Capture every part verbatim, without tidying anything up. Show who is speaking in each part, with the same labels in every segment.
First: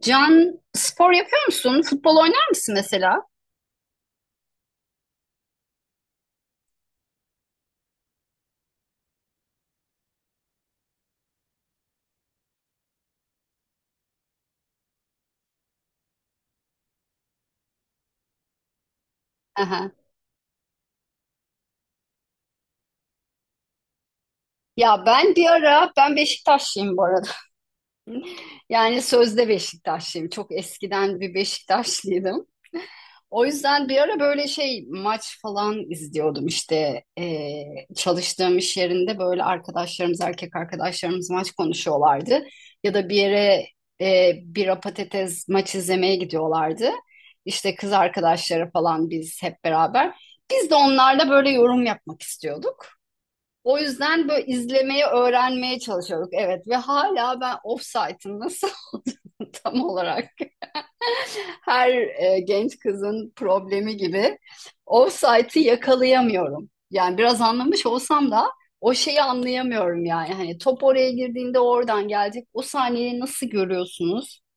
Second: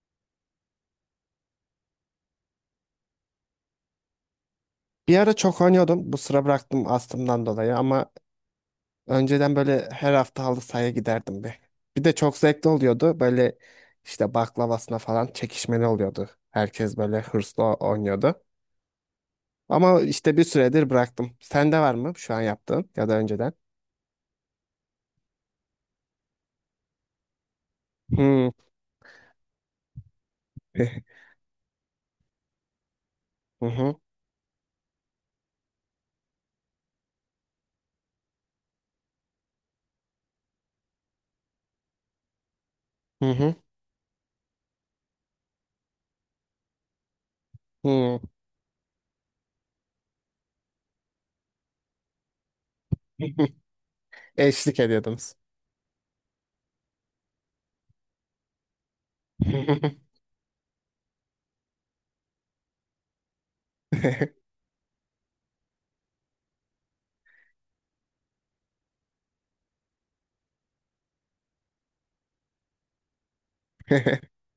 Speaker 1: Can spor yapıyor musun? Futbol oynar mısın mesela?
Speaker 2: Bir ara çok oynuyordum. Bu sıra bıraktım astımdan dolayı ama önceden böyle her hafta halı sahaya giderdim bir. Bir de çok zevkli oluyordu. Böyle işte baklavasına falan çekişmeli oluyordu. Herkes böyle hırslı o- oynuyordu.
Speaker 1: Aha.
Speaker 2: Ama işte bir süredir bıraktım. Sende var mı şu an yaptığın ya da önceden?
Speaker 1: Ya ben bir ara ben Beşiktaşlıyım bu arada.
Speaker 2: Hmm.
Speaker 1: Yani sözde Beşiktaşlıyım. Çok eskiden bir Beşiktaşlıydım. O
Speaker 2: Hı
Speaker 1: yüzden
Speaker 2: hı.
Speaker 1: bir ara böyle şey maç falan izliyordum işte. Ee, çalıştığım iş yerinde böyle arkadaşlarımız erkek arkadaşlarımız maç konuşuyorlardı ya da bir
Speaker 2: Hı hı.
Speaker 1: yere e, bira patates maç izlemeye gidiyorlardı işte kız
Speaker 2: Hı.
Speaker 1: arkadaşları falan biz hep beraber biz de onlarla böyle yorum yapmak istiyorduk. O yüzden böyle
Speaker 2: Eşlik
Speaker 1: izlemeyi
Speaker 2: ediyordunuz.
Speaker 1: öğrenmeye çalışıyorduk, evet, ve hala ben ofsaytın nasıl olduğunu tam olarak her e, genç kızın problemi gibi offside'ı yakalayamıyorum. Yani biraz anlamış olsam da o şeyi anlayamıyorum yani. Hani top oraya girdiğinde oradan gelecek. O saniyeyi nasıl görüyorsunuz?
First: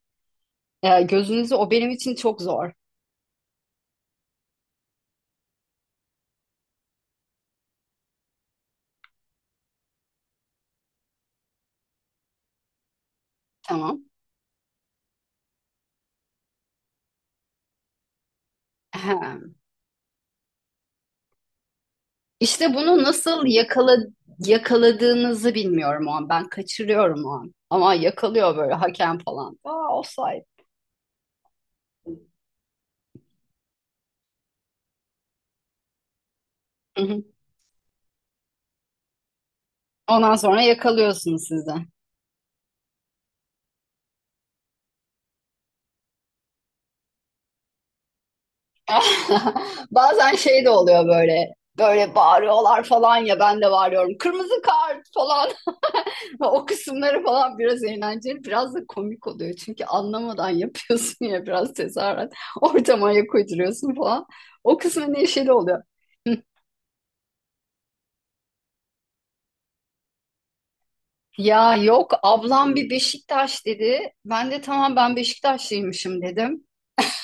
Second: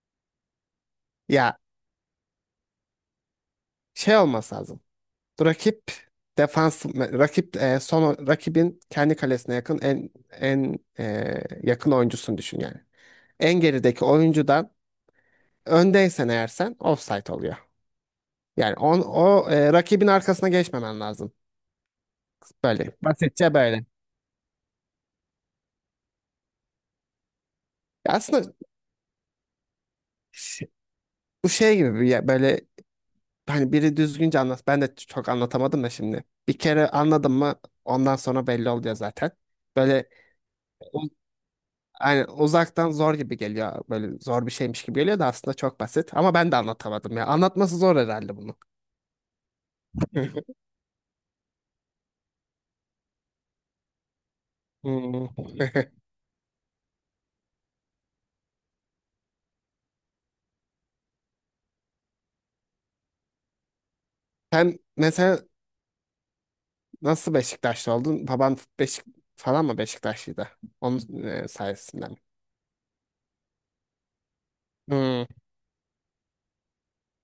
Speaker 1: E, gözünüzü
Speaker 2: Ya
Speaker 1: o benim için çok zor.
Speaker 2: şey olması lazım. Rakip defans rakip e, son rakibin kendi kalesine yakın en en e, yakın oyuncusunu düşün yani. En
Speaker 1: Tamam.
Speaker 2: gerideki oyuncudan öndeysen eğer sen offside oluyor. Yani on, o
Speaker 1: Ahem.
Speaker 2: e, rakibin arkasına geçmemen lazım.
Speaker 1: İşte
Speaker 2: Böyle
Speaker 1: bunu nasıl
Speaker 2: basitçe böyle.
Speaker 1: yakala, yakaladığınızı bilmiyorum o an. Ben kaçırıyorum o an. Ama
Speaker 2: Ya aslında
Speaker 1: yakalıyor böyle hakem falan. Aa offside.
Speaker 2: ş- bu şey gibi bir ya- böyle hani biri düzgünce anlat. Ben de çok anlatamadım da şimdi. Bir kere
Speaker 1: Hı hı.
Speaker 2: anladım mı ondan sonra belli oluyor zaten. Böyle
Speaker 1: Ondan sonra yakalıyorsunuz siz de.
Speaker 2: aynen uzaktan zor gibi geliyor. Böyle zor bir şeymiş gibi geliyor da aslında çok basit. Ama ben de anlatamadım ya. Anlatması zor herhalde bunu.
Speaker 1: Bazen şey de oluyor böyle. Böyle bağırıyorlar falan ya ben de bağırıyorum. Kırmızı kart
Speaker 2: Hmm.
Speaker 1: falan. O kısımları falan biraz eğlenceli, biraz da komik oluyor. Çünkü anlamadan yapıyorsun ya biraz tezahürat. Ortama ayak uyduruyorsun falan. O
Speaker 2: Sen
Speaker 1: kısmı
Speaker 2: mesela
Speaker 1: neşeli oluyor.
Speaker 2: nasıl Beşiktaşlı oldun? Baban Beşik falan mı Beşiktaşlıydı? Onun e,
Speaker 1: Ya
Speaker 2: sayesinde
Speaker 1: yok,
Speaker 2: mi?
Speaker 1: ablam bir Beşiktaş dedi. Ben de tamam, ben
Speaker 2: Hmm.
Speaker 1: Beşiktaşlıymışım dedim.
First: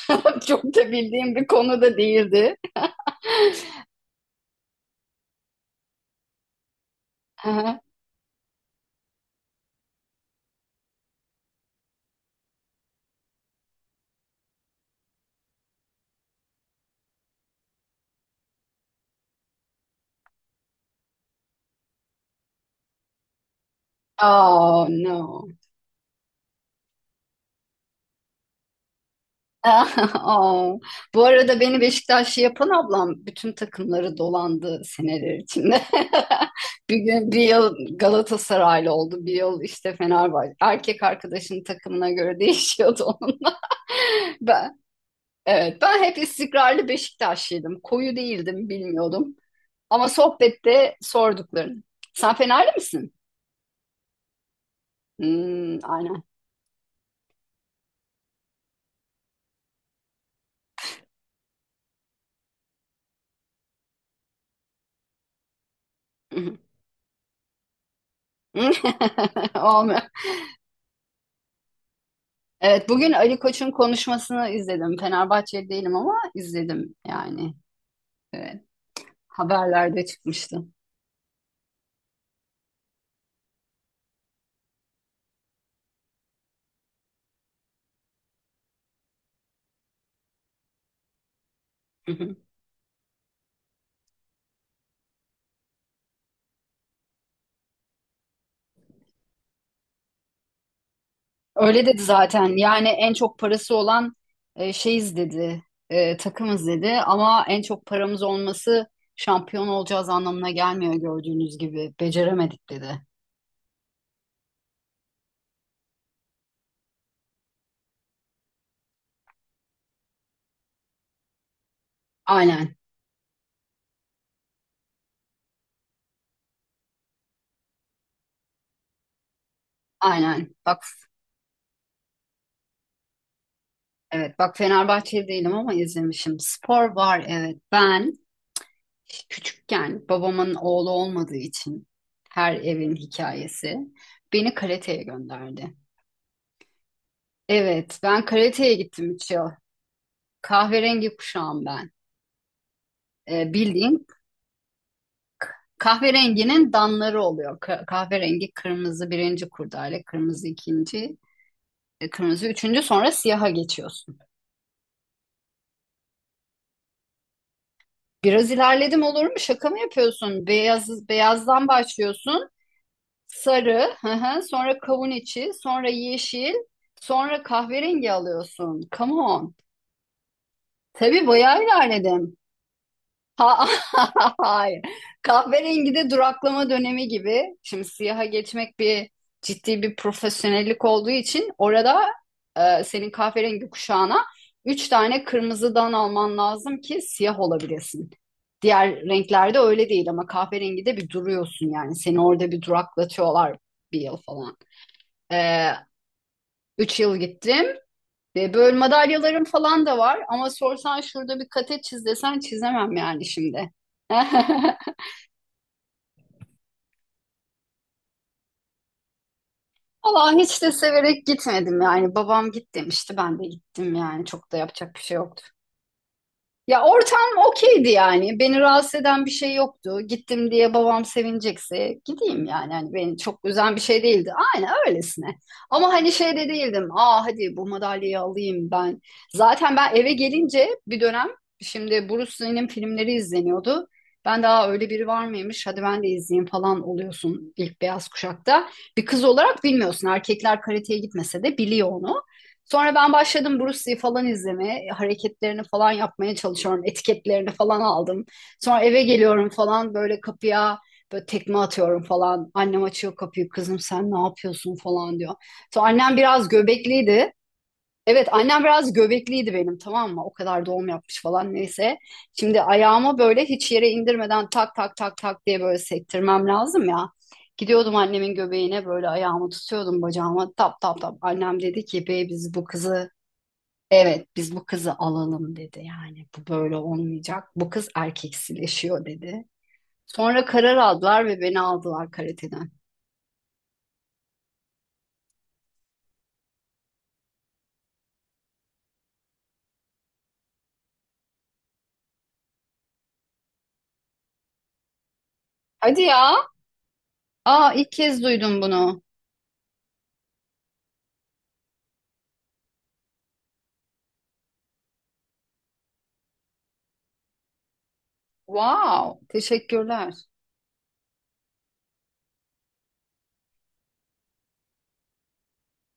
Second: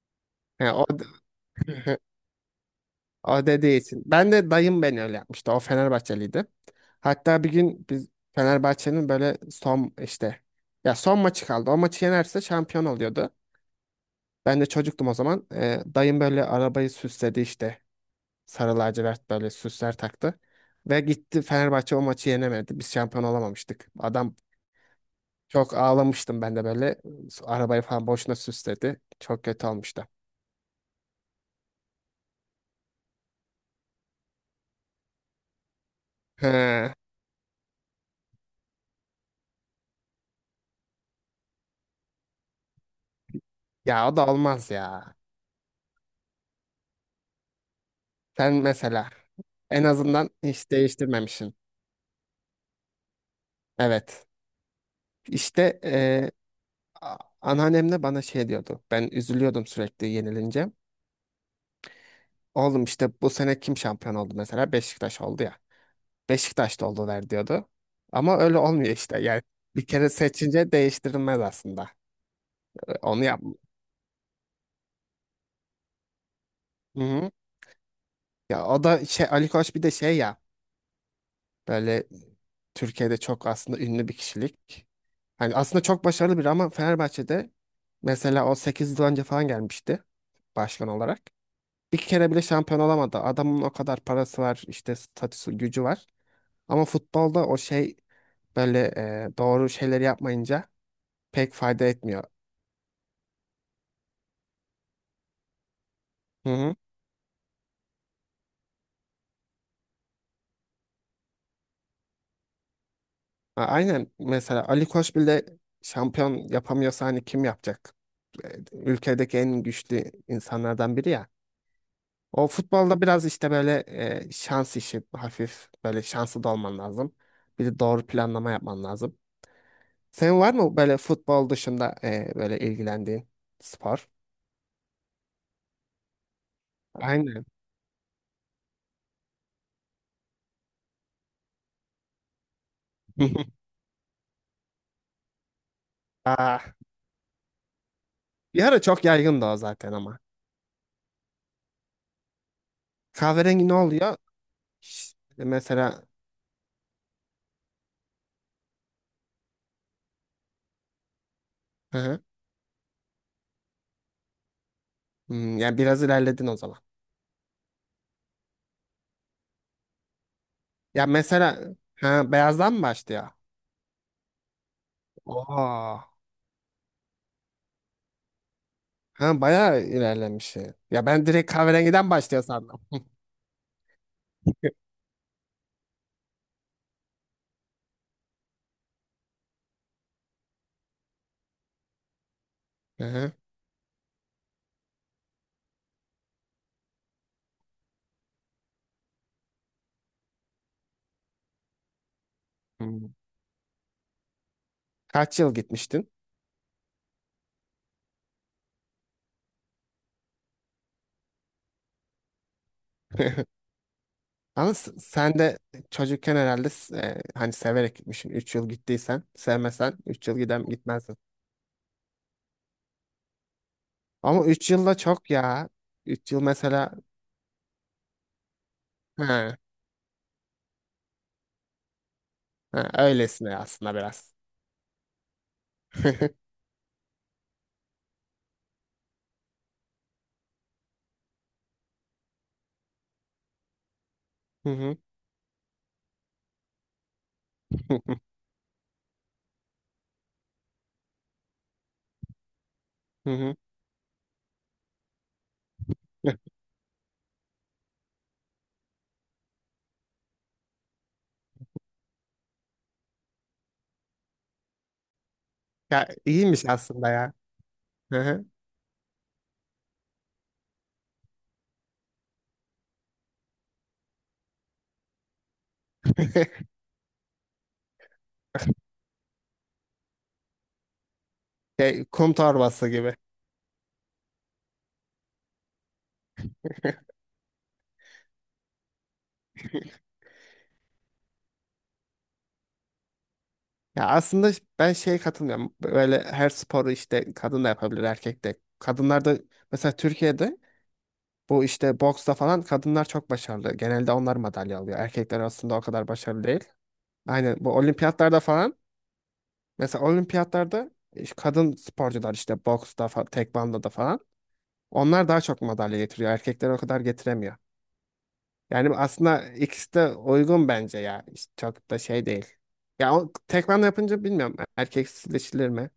Speaker 1: Çok
Speaker 2: He, o,
Speaker 1: da bildiğim bir konu da değildi.
Speaker 2: o dediği için. Ben de dayım beni öyle yapmıştı. O Fenerbahçeliydi. Hatta bir gün biz Fenerbahçe'nin böyle son işte ya son maçı kaldı. O maçı yenerse şampiyon oluyordu. Ben de çocuktum o zaman. Ee, dayım böyle arabayı süsledi işte. Sarı lacivert böyle süsler taktı. Ve gitti Fenerbahçe o maçı yenemedi. Biz şampiyon olamamıştık. Adam
Speaker 1: Oh no.
Speaker 2: çok ağlamıştım ben de böyle. Arabayı falan boşuna süsledi. Çok kötü olmuştu.
Speaker 1: Aa, bu arada beni Beşiktaşlı yapan ablam bütün takımları dolandı seneler içinde.
Speaker 2: He.
Speaker 1: Bir gün bir yıl Galatasaraylı oldu, bir yıl işte Fenerbahçe. Erkek arkadaşının takımına göre değişiyordu onun.
Speaker 2: Ya o da olmaz
Speaker 1: Ben,
Speaker 2: ya.
Speaker 1: evet, ben hep istikrarlı Beşiktaşlıydım. Koyu
Speaker 2: Sen
Speaker 1: değildim,
Speaker 2: mesela
Speaker 1: bilmiyordum.
Speaker 2: en
Speaker 1: Ama
Speaker 2: azından hiç
Speaker 1: sohbette
Speaker 2: değiştirmemişsin.
Speaker 1: sorduklarını. Sen Fenerli misin?
Speaker 2: Evet.
Speaker 1: Hmm,
Speaker 2: İşte
Speaker 1: aynen.
Speaker 2: eee a- anneannem de bana şey diyordu. Ben üzülüyordum sürekli yenilince. Oğlum işte bu sene kim şampiyon oldu mesela? Beşiktaş oldu ya. Beşiktaş da oldular diyordu. Ama öyle olmuyor işte. Yani bir
Speaker 1: Olmuyor.
Speaker 2: kere seçince değiştirilmez aslında.
Speaker 1: Evet,
Speaker 2: E,
Speaker 1: bugün
Speaker 2: Onu
Speaker 1: Ali
Speaker 2: yap.
Speaker 1: Koç'un konuşmasını izledim. Fenerbahçeli değilim ama izledim
Speaker 2: Hı hı.
Speaker 1: yani. Evet,
Speaker 2: Ya o da şey Ali Koç bir de
Speaker 1: haberlerde
Speaker 2: şey ya
Speaker 1: çıkmıştı.
Speaker 2: böyle Türkiye'de çok aslında ünlü bir kişilik. Hani aslında çok başarılı biri ama Fenerbahçe'de mesela o sekiz yıl önce falan gelmişti başkan olarak. Bir
Speaker 1: Hı
Speaker 2: kere
Speaker 1: hı.
Speaker 2: bile şampiyon olamadı. Adamın o kadar parası var, işte statüsü, gücü var. Ama futbolda o şey böyle e, doğru şeyleri yapmayınca pek fayda
Speaker 1: Öyle dedi
Speaker 2: etmiyor.
Speaker 1: zaten. Yani en çok parası olan e, şeyiz dedi, e,
Speaker 2: Hı
Speaker 1: takımız
Speaker 2: hı.
Speaker 1: dedi. Ama en çok paramız olması şampiyon olacağız anlamına gelmiyor gördüğünüz gibi. Beceremedik dedi.
Speaker 2: A- Aynen mesela Ali Koç bile şampiyon yapamıyorsa hani kim yapacak? E, Ülkedeki en güçlü insanlardan biri ya. O
Speaker 1: Aynen,
Speaker 2: futbolda biraz işte böyle e, şans işi hafif böyle şanslı da olman lazım. Bir de doğru planlama yapman lazım. Senin var
Speaker 1: aynen.
Speaker 2: mı
Speaker 1: Bak,
Speaker 2: böyle futbol dışında e, böyle ilgilendiğin spor?
Speaker 1: evet, bak, Fenerbahçeli değilim ama izlemişim. Spor var,
Speaker 2: Aynen.
Speaker 1: evet. Ben küçükken babamın oğlu olmadığı için her evin hikayesi beni karateye gönderdi.
Speaker 2: Aa,
Speaker 1: Evet, ben
Speaker 2: bir
Speaker 1: karateye
Speaker 2: ara çok
Speaker 1: gittim üç
Speaker 2: yaygındı
Speaker 1: yıl.
Speaker 2: o zaten ama.
Speaker 1: Kahverengi kuşağım ben. Ee,
Speaker 2: Kahverengi ne
Speaker 1: bildiğin
Speaker 2: oluyor? Ş- Mesela.
Speaker 1: kahverenginin danları oluyor. Ka- kahverengi kırmızı birinci kurdale, kırmızı ikinci,
Speaker 2: Hı
Speaker 1: e,
Speaker 2: hı.
Speaker 1: kırmızı üçüncü, sonra siyaha geçiyorsun.
Speaker 2: Hmm, yani biraz ilerledin o zaman.
Speaker 1: Biraz ilerledim olur mu? Şaka mı yapıyorsun?
Speaker 2: Ya
Speaker 1: Beyaz,
Speaker 2: mesela
Speaker 1: beyazdan
Speaker 2: ha,
Speaker 1: başlıyorsun.
Speaker 2: beyazdan mı başlıyor?
Speaker 1: Sarı, hı hı, sonra kavun içi, sonra
Speaker 2: Aa,
Speaker 1: yeşil, sonra kahverengi alıyorsun. Come
Speaker 2: ha,
Speaker 1: on.
Speaker 2: bayağı ilerlemiş. Ya ben
Speaker 1: Tabii
Speaker 2: direkt
Speaker 1: bayağı
Speaker 2: kahverengiden
Speaker 1: ilerledim.
Speaker 2: başlıyor sandım.
Speaker 1: Ha, hayır. Kahverengi de duraklama dönemi gibi. Şimdi siyaha geçmek bir ciddi bir profesyonellik olduğu için orada e,
Speaker 2: Hı
Speaker 1: senin
Speaker 2: hı.
Speaker 1: kahverengi kuşağına üç tane kırmızıdan alman lazım ki siyah olabilesin. Diğer renklerde öyle değil ama kahverengi de bir duruyorsun yani. Seni orada bir
Speaker 2: Hmm.
Speaker 1: duraklatıyorlar bir yıl falan.
Speaker 2: Kaç yıl
Speaker 1: Ee,
Speaker 2: gitmiştin?
Speaker 1: üç yıl gittim. Ve böyle madalyalarım falan da var. Ama sorsan şurada bir kate çiz desen çizemem yani şimdi.
Speaker 2: Ama s- sen de çocukken herhalde s- e, hani severek gitmişsin. üç yıl gittiysen, sevmesen üç
Speaker 1: Allah
Speaker 2: yıl
Speaker 1: hiç
Speaker 2: gidem
Speaker 1: de
Speaker 2: gitmezsin.
Speaker 1: severek gitmedim yani. Babam git demişti, ben de gittim yani.
Speaker 2: Ama
Speaker 1: Çok da
Speaker 2: üç yıl
Speaker 1: yapacak
Speaker 2: da
Speaker 1: bir şey
Speaker 2: çok
Speaker 1: yoktu.
Speaker 2: ya. üç yıl
Speaker 1: Ya
Speaker 2: mesela
Speaker 1: ortam okeydi yani. Beni rahatsız eden bir şey
Speaker 2: ha,
Speaker 1: yoktu. Gittim diye babam sevinecekse gideyim yani.
Speaker 2: ha,
Speaker 1: Hani beni çok
Speaker 2: öylesine
Speaker 1: üzen bir
Speaker 2: aslında
Speaker 1: şey değildi.
Speaker 2: biraz.
Speaker 1: Aynen öylesine. Ama hani şey de değildim. Aa hadi bu madalyayı alayım ben. Zaten ben eve gelince bir dönem şimdi Bruce Lee'nin filmleri izleniyordu. Ben
Speaker 2: Hı
Speaker 1: daha öyle
Speaker 2: hı.
Speaker 1: biri var mıymış? Hadi ben de izleyeyim falan oluyorsun ilk
Speaker 2: Hı
Speaker 1: beyaz
Speaker 2: hı.
Speaker 1: kuşakta. Bir kız olarak bilmiyorsun. Erkekler karateye gitmese de biliyor onu. Sonra ben
Speaker 2: Hı
Speaker 1: başladım Bruce Lee falan izlemeye, hareketlerini falan yapmaya
Speaker 2: hı.
Speaker 1: çalışıyorum, etiketlerini falan aldım. Sonra eve geliyorum falan böyle kapıya böyle tekme atıyorum falan. Annem açıyor kapıyı, kızım sen ne yapıyorsun falan diyor. Sonra
Speaker 2: Ya
Speaker 1: annem biraz
Speaker 2: iyiymiş aslında
Speaker 1: göbekliydi.
Speaker 2: ya.
Speaker 1: Evet, annem biraz göbekliydi benim, tamam mı? O kadar doğum yapmış falan neyse. Şimdi ayağımı böyle hiç yere indirmeden tak tak tak tak diye böyle sektirmem lazım ya. Gidiyordum annemin göbeğine böyle ayağımı tutuyordum bacağıma tap tap tap. Annem dedi
Speaker 2: Şey,
Speaker 1: ki bey
Speaker 2: kum
Speaker 1: biz bu
Speaker 2: torbası
Speaker 1: kızı
Speaker 2: gibi.
Speaker 1: evet biz bu kızı alalım dedi yani, bu böyle olmayacak. Bu kız erkeksileşiyor dedi. Sonra karar aldılar ve beni aldılar karateden.
Speaker 2: Ya aslında ben şeye katılmıyorum. Böyle her sporu işte kadın da yapabilir, erkek de. Kadınlar da mesela Türkiye'de bu işte boksta falan kadınlar çok başarılı. Genelde onlar madalya alıyor. Erkekler aslında o
Speaker 1: Hadi
Speaker 2: kadar
Speaker 1: ya.
Speaker 2: başarılı değil. Aynen bu
Speaker 1: Aa, ilk kez
Speaker 2: olimpiyatlarda
Speaker 1: duydum
Speaker 2: falan
Speaker 1: bunu.
Speaker 2: mesela olimpiyatlarda iş- kadın sporcular işte boksta, fa- tekvandoda falan onlar daha çok madalya getiriyor. Erkekler o kadar getiremiyor. Yani
Speaker 1: Wow,
Speaker 2: aslında ikisi de
Speaker 1: teşekkürler.
Speaker 2: uygun bence ya. İşte çok da şey değil. Ya o tekman yapınca bilmiyorum erkeksileşilir mi?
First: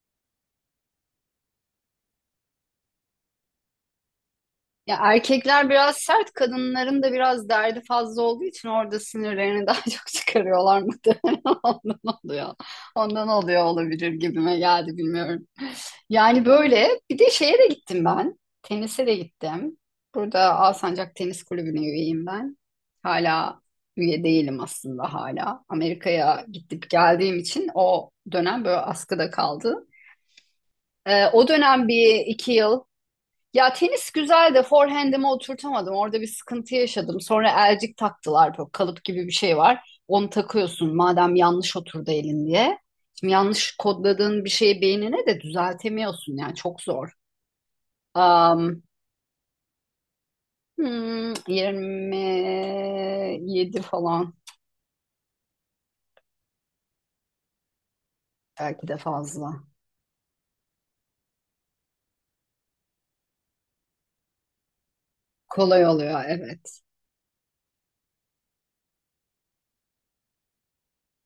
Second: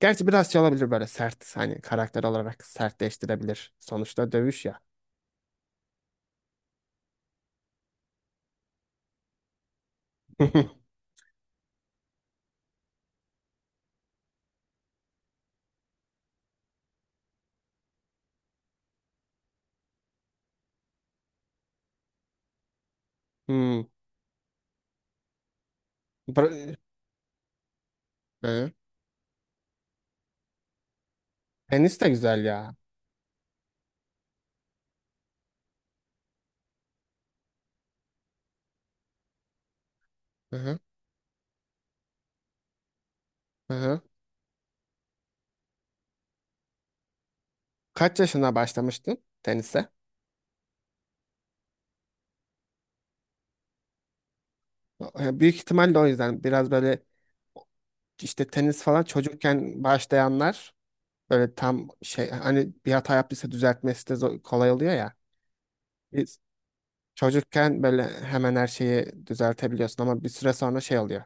Speaker 2: Gerçi biraz şey olabilir böyle sert hani karakter olarak sertleştirebilir. Sonuçta dövüş ya.
Speaker 1: Ya erkekler biraz sert, kadınların da biraz derdi fazla olduğu için orada sinirlerini daha çok çıkarıyorlar muhtemelen. Ondan oluyor. Ondan oluyor olabilir gibime geldi, bilmiyorum. Yani böyle bir de şeye de gittim ben. Tenise de gittim. Burada Alsancak Tenis Kulübü'ne üyeyim ben. Hala
Speaker 2: Hmm.
Speaker 1: üye değilim aslında hala. Amerika'ya
Speaker 2: Bra-
Speaker 1: gidip geldiğim için o dönem
Speaker 2: Hı.
Speaker 1: böyle askıda kaldı. Ee, o dönem
Speaker 2: Tenis de
Speaker 1: bir
Speaker 2: güzel
Speaker 1: iki
Speaker 2: ya.
Speaker 1: yıl ya, tenis güzel de forehand'imi oturtamadım. Orada bir sıkıntı yaşadım. Sonra elcik taktılar. Böyle kalıp gibi bir şey var. Onu
Speaker 2: Hı hı.
Speaker 1: takıyorsun madem yanlış oturdu elin diye. Şimdi
Speaker 2: Hı
Speaker 1: yanlış
Speaker 2: hı.
Speaker 1: kodladığın bir şeyi beynine de düzeltemiyorsun. Yani çok zor.
Speaker 2: Kaç yaşına
Speaker 1: Am,
Speaker 2: başlamıştın tenise?
Speaker 1: hmm, yirmi yedi falan,
Speaker 2: E, Büyük ihtimalle o yüzden biraz böyle işte tenis
Speaker 1: belki de
Speaker 2: falan
Speaker 1: fazla.
Speaker 2: çocukken başlayanlar böyle tam şey hani bir hata yaptıysa düzeltmesi de zor- kolay oluyor ya.
Speaker 1: Kolay oluyor
Speaker 2: E,
Speaker 1: evet.
Speaker 2: Çocukken böyle hemen her şeyi düzeltebiliyorsun ama bir süre sonra şey oluyor.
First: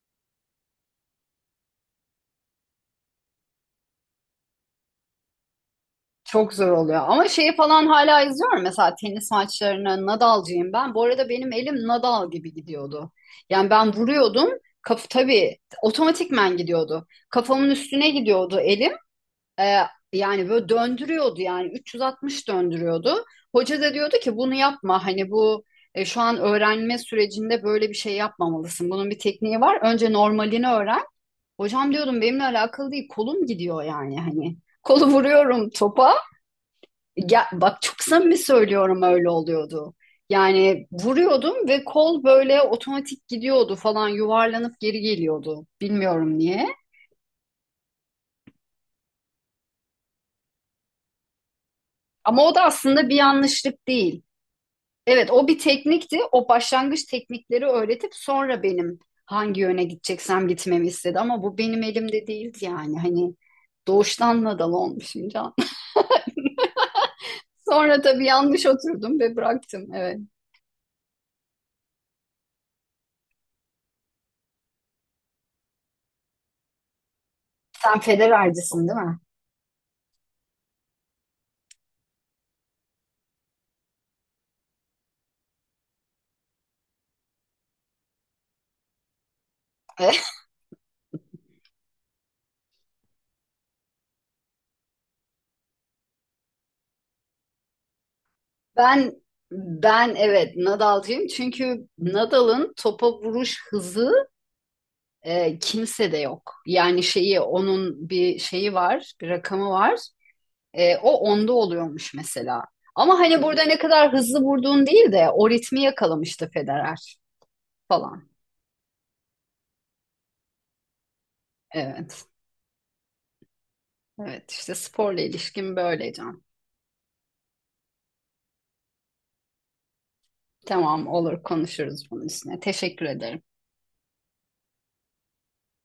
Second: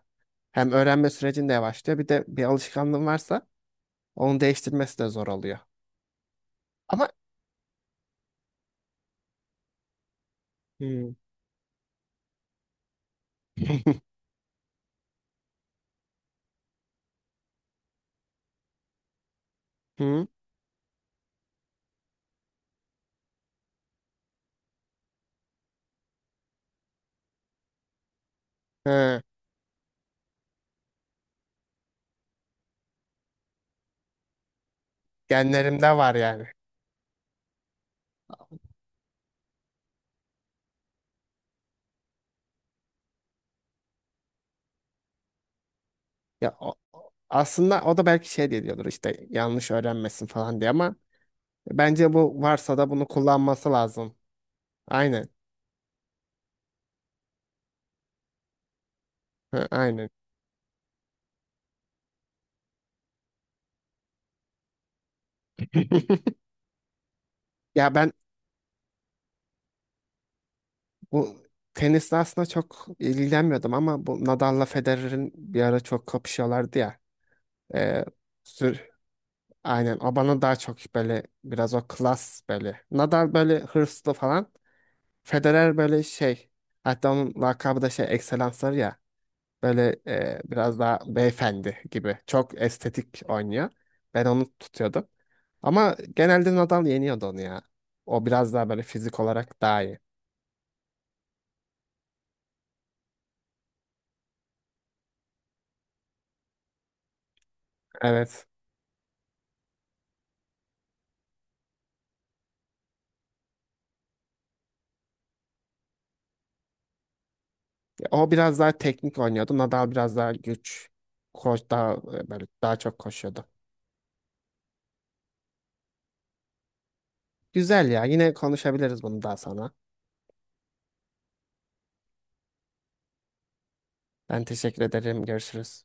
Speaker 2: Hem öğrenme sürecin de yavaşlıyor bir de bir alışkanlığın varsa onu değiştirmesi de zor oluyor.
Speaker 1: Çok zor oluyor.
Speaker 2: Ama
Speaker 1: Ama şeyi falan hala izliyorum. Mesela tenis maçlarını Nadal'cıyım ben. Bu
Speaker 2: Hmm.
Speaker 1: arada benim elim Nadal gibi gidiyordu. Yani ben vuruyordum. Kaf tabii otomatikmen gidiyordu. Kafamın üstüne gidiyordu elim. Ee,
Speaker 2: Hı?
Speaker 1: yani böyle döndürüyordu yani üç yüz altmış döndürüyordu. Hoca da diyordu ki bunu yapma. Hani bu e, şu an öğrenme sürecinde böyle bir şey yapmamalısın. Bunun bir
Speaker 2: He,
Speaker 1: tekniği var. Önce normalini öğren. Hocam diyordum benimle alakalı değil. Kolum gidiyor yani hani. Kolu vuruyorum
Speaker 2: genlerimde
Speaker 1: topa
Speaker 2: var yani.
Speaker 1: ya, bak, çok samimi söylüyorum öyle oluyordu. Yani vuruyordum ve kol böyle otomatik gidiyordu falan, yuvarlanıp geri geliyordu. Bilmiyorum
Speaker 2: Ya
Speaker 1: niye.
Speaker 2: o- aslında o da belki şey diye diyordur işte yanlış öğrenmesin falan diye ama bence bu
Speaker 1: Ama o da
Speaker 2: varsa da bunu
Speaker 1: aslında bir
Speaker 2: kullanması
Speaker 1: yanlışlık
Speaker 2: lazım.
Speaker 1: değil.
Speaker 2: Aynen.
Speaker 1: Evet, o bir teknikti. O başlangıç teknikleri öğretip sonra benim hangi
Speaker 2: Hı,
Speaker 1: yöne
Speaker 2: aynen.
Speaker 1: gideceksem gitmemi istedi. Ama bu benim elimde değildi yani. Hani doğuştan nadal olmuşum can.
Speaker 2: Ya
Speaker 1: Sonra
Speaker 2: ben
Speaker 1: tabii yanlış oturdum ve bıraktım. Evet.
Speaker 2: bu tenisle aslında çok ilgilenmiyordum ama bu Nadal'la Federer'in bir ara çok kapışıyorlardı ya.
Speaker 1: Sen
Speaker 2: Ee, sür
Speaker 1: Federer'cisin değil mi?
Speaker 2: Aynen o bana daha çok böyle biraz o klas böyle. Nadal böyle hırslı falan. Federer böyle şey hatta onun lakabı da şey ekselansları ya. Böyle e, biraz daha beyefendi gibi. Çok estetik oynuyor. Ben onu tutuyordum. Ama genelde Nadal yeniyordu onu ya. O biraz daha böyle
Speaker 1: Ben
Speaker 2: fizik olarak daha iyi.
Speaker 1: ben evet Nadal'cıyım çünkü Nadal'ın topa vuruş hızı e, kimsede yok. Yani şeyi onun bir
Speaker 2: Evet.
Speaker 1: şeyi var, bir rakamı var. E, o onda oluyormuş mesela. Ama hani burada ne kadar hızlı vurduğun değil de o ritmi yakalamıştı Federer falan.
Speaker 2: O biraz daha teknik oynuyordu. Nadal biraz daha güç. Koş daha
Speaker 1: Evet.
Speaker 2: e, böyle daha çok koşuyordu.
Speaker 1: Evet işte sporla ilişkim böyle Can.
Speaker 2: Güzel ya. Yine konuşabiliriz bunu daha sonra.
Speaker 1: Tamam, olur, konuşuruz bunun üstüne. Teşekkür ederim.
Speaker 2: Ben teşekkür ederim. Görüşürüz.